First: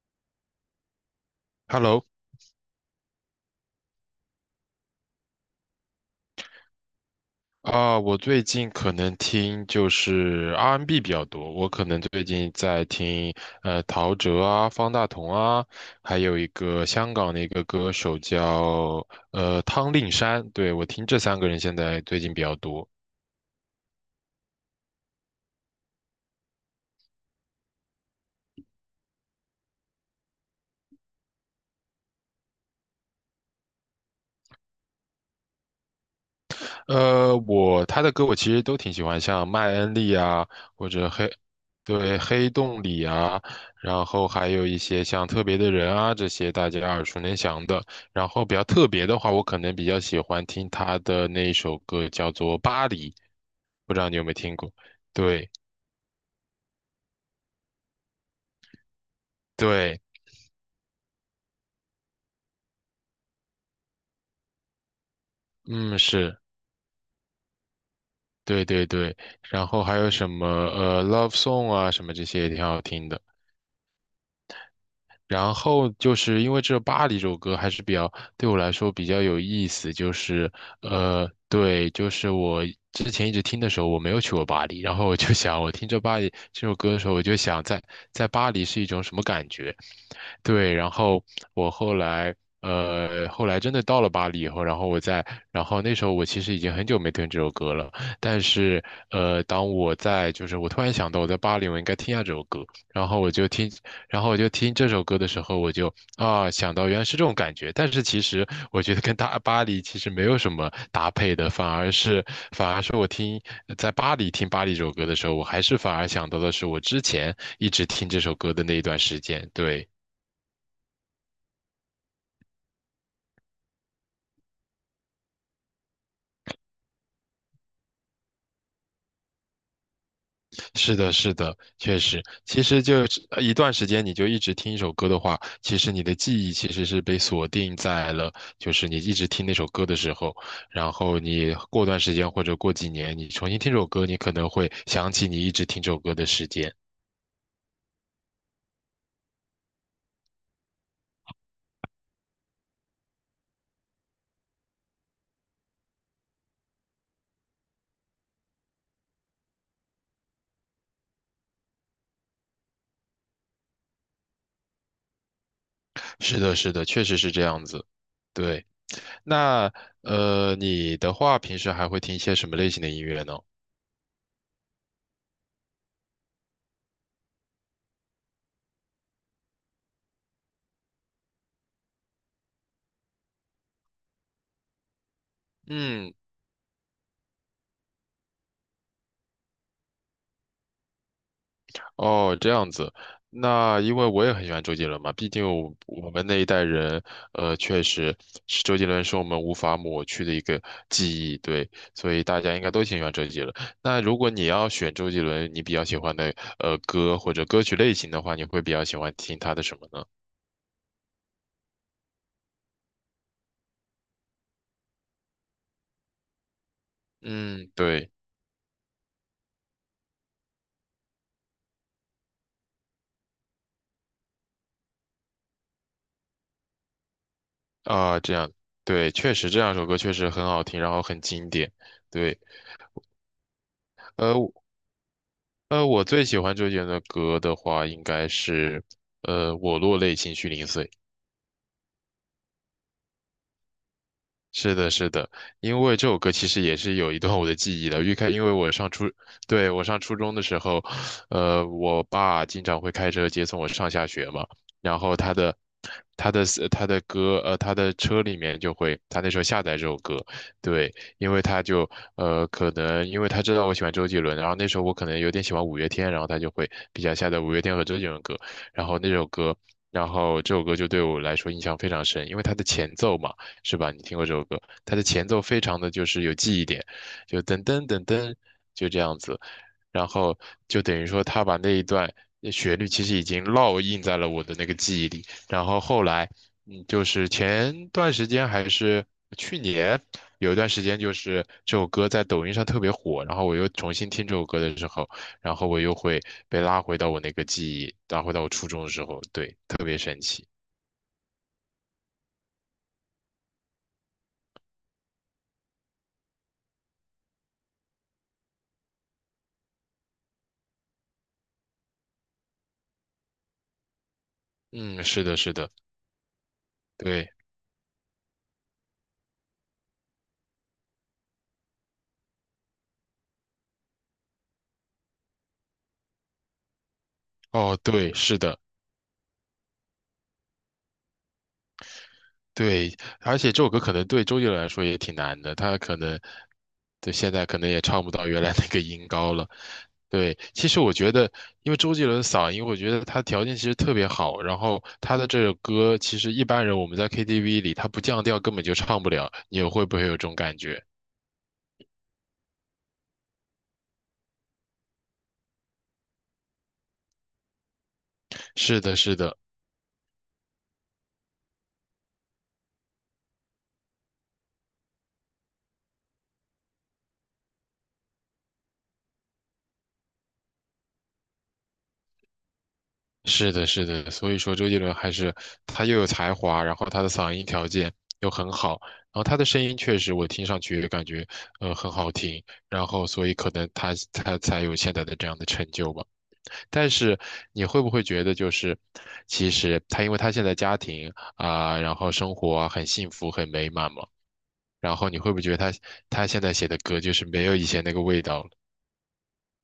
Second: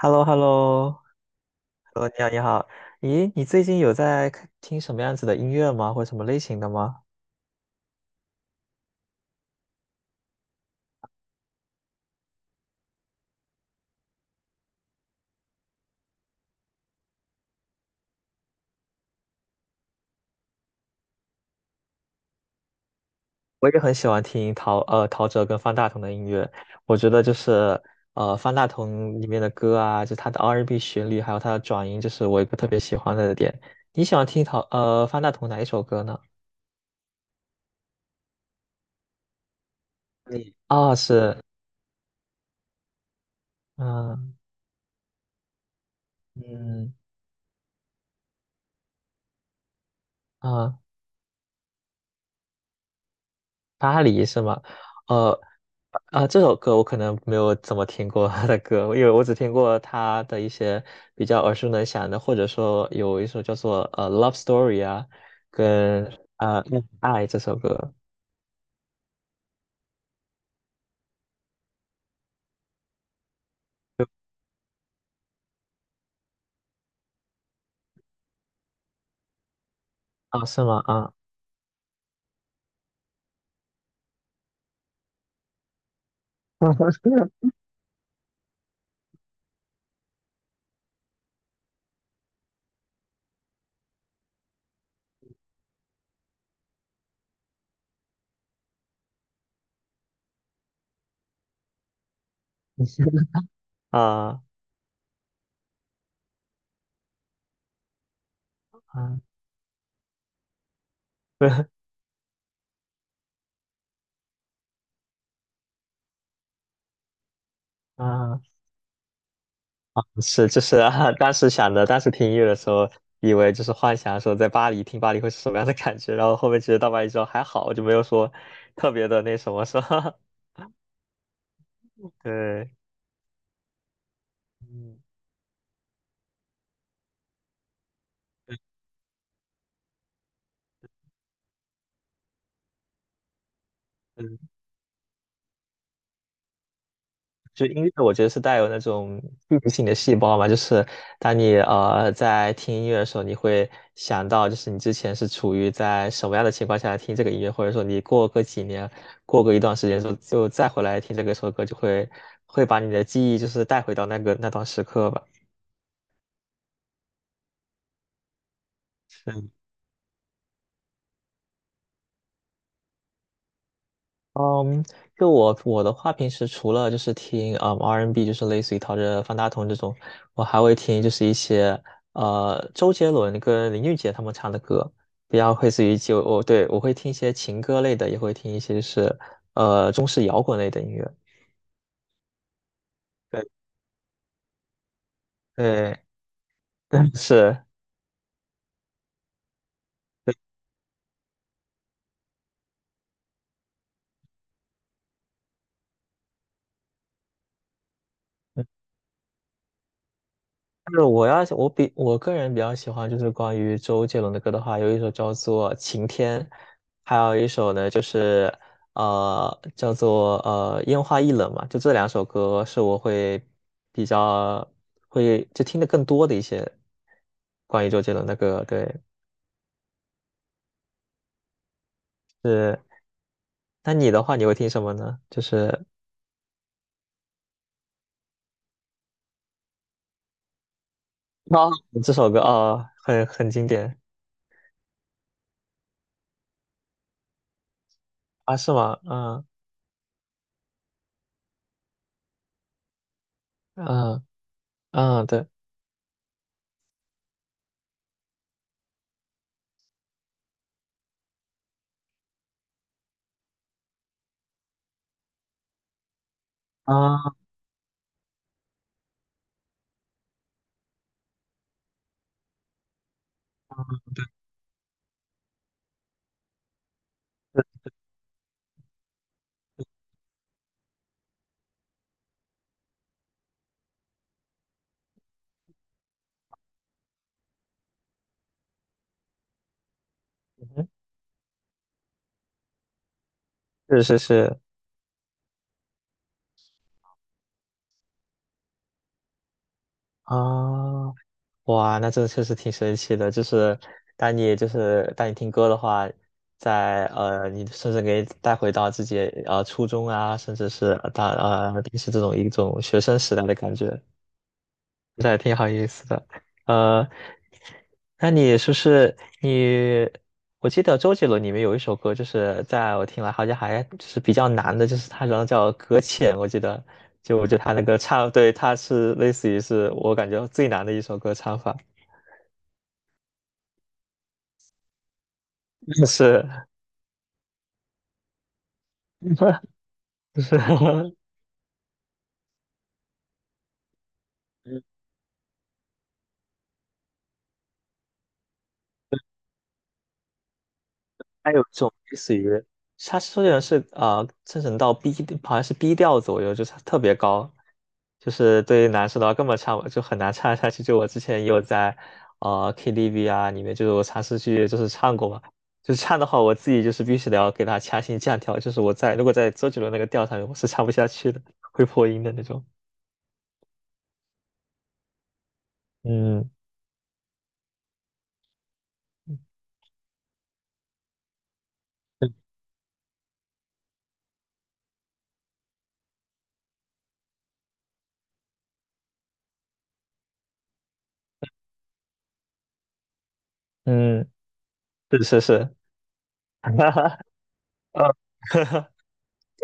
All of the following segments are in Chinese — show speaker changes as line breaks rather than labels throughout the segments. h e l l o h e l l o h e l l
Hello，
o 你好，你好。咦，你最近有在听什么样子的音乐吗？或者什么类型的吗？
啊，我最近可能听就是 R&B n 比较多，我可能最近在听陶喆啊、方大同啊，还有一个香港的一个歌手叫汤令山，对，我听这三个人现在最近比较多。
我也很喜欢听陶喆跟方大同的音乐，我觉得就是方大同里面的歌啊，就他的 R&B 旋律，还有他的转音，就是我一个特别喜欢的点。你喜欢听方大同哪一首歌呢？
我他的歌我其实都挺喜欢，像麦恩利啊，
你
或
啊、
者黑，
是
对，黑洞里啊，然后
嗯
还有一些像特别的人啊，这些大家
嗯
耳熟能详的。然后比较特别的话，我可能比较喜欢听
啊。
他的那一首歌，叫做《巴黎》，不
巴
知道你有
黎
没有
是
听
吗？
过？
呃，
对
啊，这首歌我可能没有怎么听过他的歌，因为我只听过
对，
他的一些比较耳熟能详的，或者说有一首叫做《Love Story》啊，
嗯，
跟
是，
《恋爱》这首歌
对对对。然后还有什么Love Song 啊，什么这些也挺好听的。然后就是因为这《巴黎》这首歌还是比较对我来说比较有意思，就
啊，
是
是吗？啊
对，就是我之前一直听的时候我没有去过巴黎，然后我就想，我听这巴黎》这首歌 的时候，我就想在在巴黎是一种什么感觉，对，然后我后来，后来真的到了巴黎以后，然后我在，然后那时候我其实已经很久没听这首歌了，但是，当我在，就是我突然想到我在巴黎，我应该听一下这首歌，然后我就听，然后我
啊
就听这首歌的时候，我就啊想到原来是这种感觉，但是其实我觉得跟
啊，
大 巴黎其实没有什么搭配
对
的，反而是我听在巴黎听巴黎这首歌的时候，我还是反而想到的是我之前一直听这首
啊，
歌的那一段时间，对。
是就是啊，当时想的，当时听音乐的时候，以为就是幻想说在巴黎听巴黎会是什么样的感觉，然后后面其实到巴黎之后还好，就没有说特别的那什么，是吧？
是的，是的，确 实，其
对。
实就是一段时间，你就一直听一首
嗯
歌的话，其实你的记忆其实是被锁定在了，就是你一直听那首歌的时候，然后你过段时间或者过几年，你重新听首歌，你可
嗯，
能会想起你一直听这首歌的时间。
就音乐，我觉得是带有那种记忆性的细胞嘛，就是当你在听音乐的时候，你会想到就是你之前是处于在什么样的情况下听这个音乐，或者说你过个几年，过个一段时间之后，就再回来听这个首歌，就会把你的记忆就是带回到那个那段时刻吧。
是的，是的，确实是这样子。对，那你的话，平时还会听一些什么类型的音乐呢？
嗯，就我的话，平时除了就是听R&B，N 就是类似于陶喆、方大同这种，我还会听就是一些周杰伦跟林俊杰他们唱的歌，比较类似于
嗯。
就我对我会听一些情歌类的，也会听一些就是中式摇滚类的音乐。
哦，这样子，
对
那因为我也很喜欢周杰伦嘛，毕竟我
对，
我们那一代人，
是。
确实是周杰伦是我们无法抹去的一个记忆，对，所以大家应该都挺喜欢周杰伦。那如果你要选周杰伦，你比较喜欢的歌或者歌曲类型的话，你会比较喜欢听他的什么呢？
就是我要我比我个人比较喜欢就是关于周杰伦的歌的话，有一首叫做《晴天》，还有一
嗯，
首呢就
对，
是叫做《烟花易冷》嘛，就这两首歌是我会比较会就听的更多的一些关于周杰
啊，
伦
这
的
样，
歌。对，
对，确实这两首歌确实很好听，然后很经典，对。
是那你的话你
呃，
会听什么呢？就是
我最喜欢周杰伦的歌的话，应该是《我落泪情绪零碎》。
啊这首歌啊，很经典
是的，是的，因为这首歌其实也是有一段我的记忆的。因为
啊，
我
是
上
吗？
初，
嗯
对，我上初中的时候，我爸经常会开车接送我上下
嗯
学嘛，然后
嗯，对
他的他的歌，他的车里面就会，他那时候下载这首歌，对，因为他就可能因为他知道我喜欢周杰伦，然后那时候我可能有点喜欢五月天，然后他就会比较下
啊，
载五月天和周杰伦歌，然后那首歌。然后这首歌就对我来说印象非常深，因为它的前奏嘛。是吧？你听过这首歌，它的前奏非常的就是有记忆点，就噔噔噔噔，就这样子，然后就等于说他把那一段旋律其实已经烙印在了我的那个记忆里，然后后来，嗯，就是前段时间还是去年有一段时间，就是这首歌在抖音上特别火，然后我又重
是
新
是
听这首
是。
歌的时候，然后我又会被拉回到我那个记忆，拉回到我初中的时候，对，特别神奇。
啊，哇，那这确实挺神奇的。就是当你听歌的话，你甚至可以带回到自己初中啊，甚至是呃大呃平时这种一种学生时代的感觉。
嗯，是
对，
的，是
挺好
的，
意思的。呃，
对。
那你是不是你？我记得周杰伦里面有一首歌，就是在我听来好像还就是比较难的，就是他好像叫《搁浅》，我记得就我觉得他
哦，
那个
对，
唱，
是
对，
的，
他是类似于是我感觉最难的一首歌唱法，
对，而且这首歌可能对周杰伦来说也挺难的，他可 能
是
对现在可能也唱不到原来那个音高 了。对，
不是
其实我觉
嗯
得，因为周杰伦的嗓音，我觉得他条件其实特别好，然后 他的这首歌，其实一般人我们在 KTV 里，他不降调根本就唱不了，你会不会有这种感觉？
还有一种类似于，它虽然是啊、生成到 B,好像是 B 调左右，就是它特别高，就是
是
对于
的，
男
是
生的话
的。
根本唱不就很难唱下去。就我之前也有在KTV 啊里面，就是我尝试去就是唱过嘛，就是唱的话我自己就是必须得要给它强行降调，就是如果在周杰伦那个调上面，我是唱不下去的，会破音的那种。
是的，是的，所以说周杰伦还是他又有才
嗯
华，然后他的嗓音条件又很好，然后他的声音确实我听上去也感觉很好听，然后所以可能他才有现在的这样的成就吧。但是你会不会觉得就是其实他因为他现在家庭啊，然后生活啊很幸福很美满嘛，
嗯，
然后你
是
会不
是
会觉得
是，
他现在 写的
哈
歌就
哈，
是没有以前那个味道了？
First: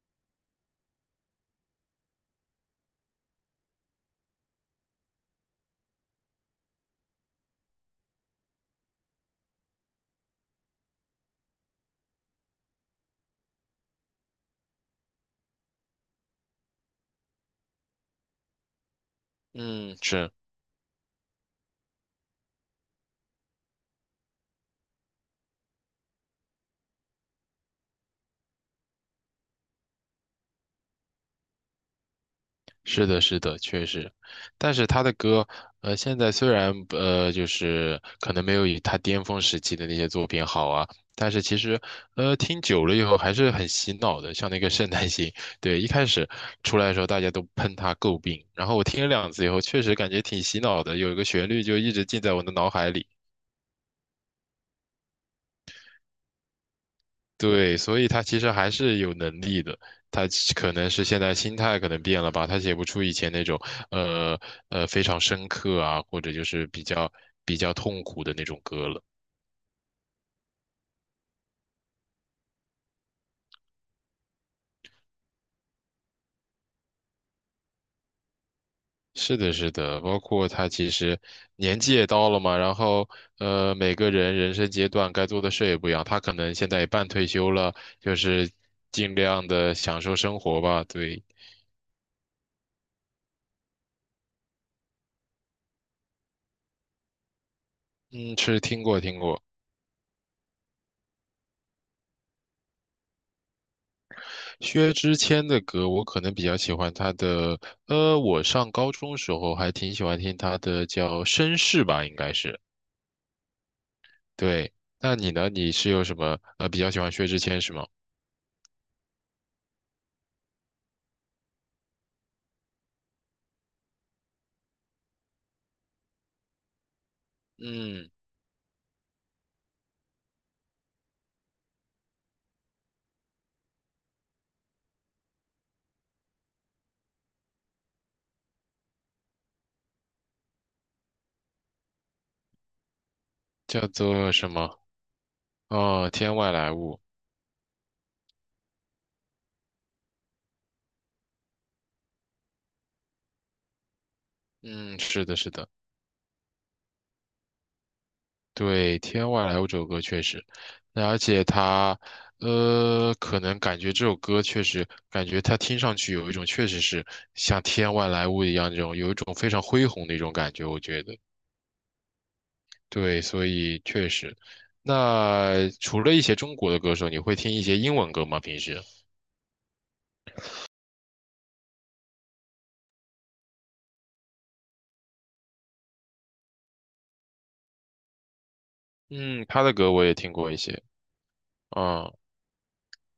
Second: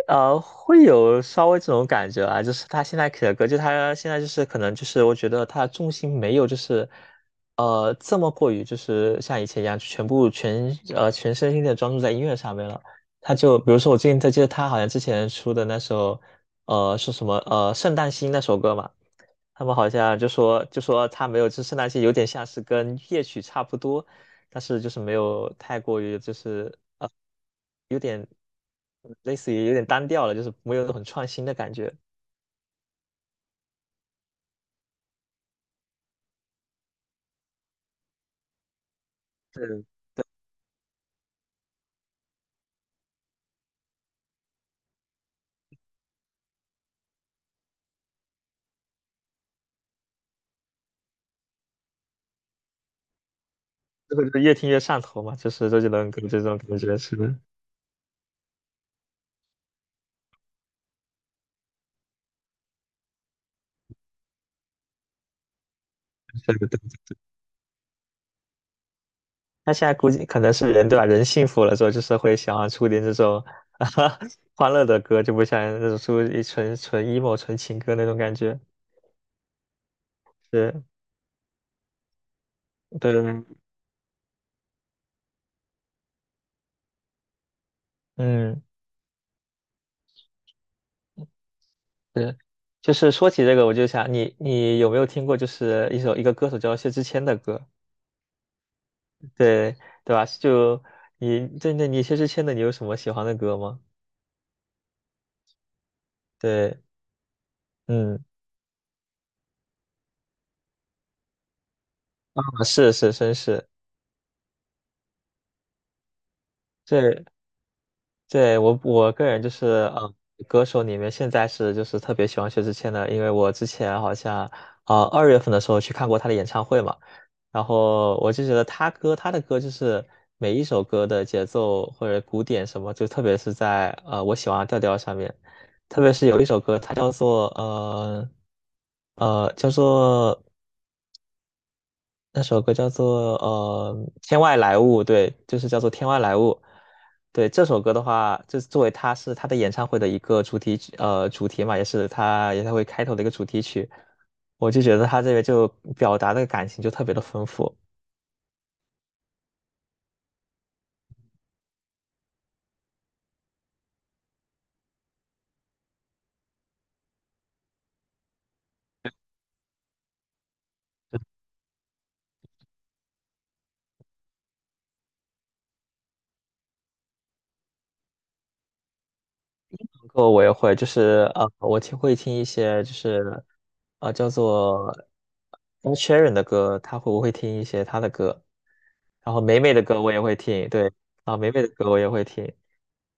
会有稍微这种感觉啊，就是他现在写的歌，就他现在就是可能就是我觉得他的重心没有就是，这么过于就是像以前一样全部全呃全身心的专注在音乐上面了。他就比如说我最近记得他好像之前出的那首，是什么《圣诞星》那首歌嘛，他们好
嗯，
像就
是
说就说他没有，支持那些有点像是跟夜曲差不多，但是就是没有太过于就是有点类似于有点单调了，就是没有很创新的感觉。
是的，确实，但是他的歌，现在虽然就是可能没有以他巅峰时期
对，
的那些作品好啊，但是其实，听久了以后还是很洗脑的，像那个《圣诞星》，对，一开始出来的时候大家都喷他诟病，然后我听了两次以后，确实感觉挺洗脑的，有一个旋律就一直记在我的脑海里。
这个就是越听越上头嘛，就是周杰伦给我这种感觉是，
对，所以他其实还是有能力的，他其可能是现在心态可能变了吧，他写不出以前那种呃非常深刻啊，或者就
这个
是
对。
比较痛苦的那种歌了。
他现在估计可能是人对吧？人幸福了之后，就是会想要出点这种 欢乐的歌，就不像那种出一纯纯 emo 纯情歌那种感觉。
是的，是的，包括他
是，
其实年纪也到了嘛，然后
对，
每个人人生阶段该做的事也不一样，他可能现在也半退休了，就是
嗯。
尽量的享受生活吧。对，
对，就是说起这个，我就想你有没有听过，就是一个歌手叫薛之谦的歌，
嗯，是听过听过。
对对吧？就你针对那你薛之谦的，你有什么喜欢的歌吗？
薛之谦的歌，我可能比较喜
对，
欢他的，
嗯，
我上高中时候还挺喜欢听他的叫绅士吧，应该
啊
是。
是是绅士，
对，那你呢？你是有什么比较喜欢
对
薛之谦是吗？
对，我个人就是，嗯，歌手里面现在是就是特别喜欢薛之谦的，因为我之前好像，2月份的时候去看过他的演唱会嘛，然
嗯，
后我就觉得他的歌就是每一首歌的节奏或者鼓点什么，就特别是在我喜欢的调调上面，特别是有一首歌，它叫做呃呃叫做那首歌叫做
叫
呃
做
《天
什
外来
么？
物》，对，就是叫做《天
哦，
外来
天
物》。
外来物。
对，这首歌的话，就是作为他的演唱会的一个主题曲，主题嘛，也是他演唱会开头的一个主题曲。我就觉
嗯，
得他
是
这
的，
个
是
就
的，
表达的感情就特别的丰富。
对，天外来物这首歌确实，那而且他，可能感觉这首歌确实，感觉他听上去有一种确实是像天外来物一样这种，有一种非常恢宏的一种感觉，我觉得。对，所以确实，那除了一些中国的歌手，你会听一些英文歌吗？平时？
歌我也会，就是我会听一些就是叫做 Ed s h e r a n 的歌，他会不会听一些他的歌，然后
嗯，
美
他
美
的
的
歌
歌
我
我
也
也
听
会
过一
听，
些。
对，啊，美美的歌我也
嗯，
会听。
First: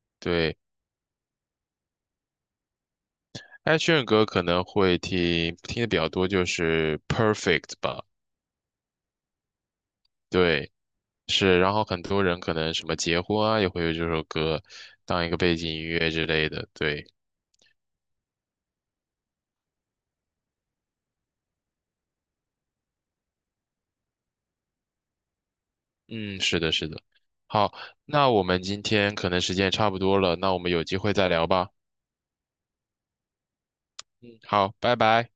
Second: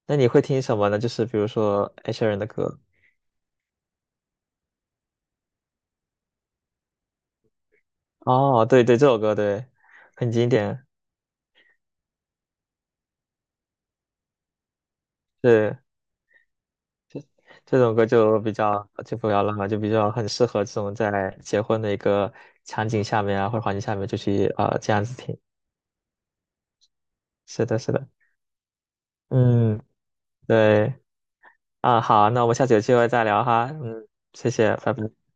那你会
对，
听什么呢？就是比如说 Ed s h e r a n 的歌。
艾炫歌可能会听听的比较多，就是《Perfect》吧。
哦，对对，这首歌对，很经
对，
典。
是。然后很多人可能什么结婚啊，也会有这首歌当一个背景
对，
音乐之类的。对，
这种歌就比较就不要浪了，就比较很适合这种在结婚的一个场景下面啊，或者环境下面就去啊、这样子听。
嗯，是的，是的。
是
好，
的，是的。
那我们今天可能时间也
嗯，
差不多了，那我们有
对。
机会再聊吧。
啊，好，那我们下次有机会再聊哈。嗯，
嗯，
谢
好，
谢，拜
拜
拜。
拜。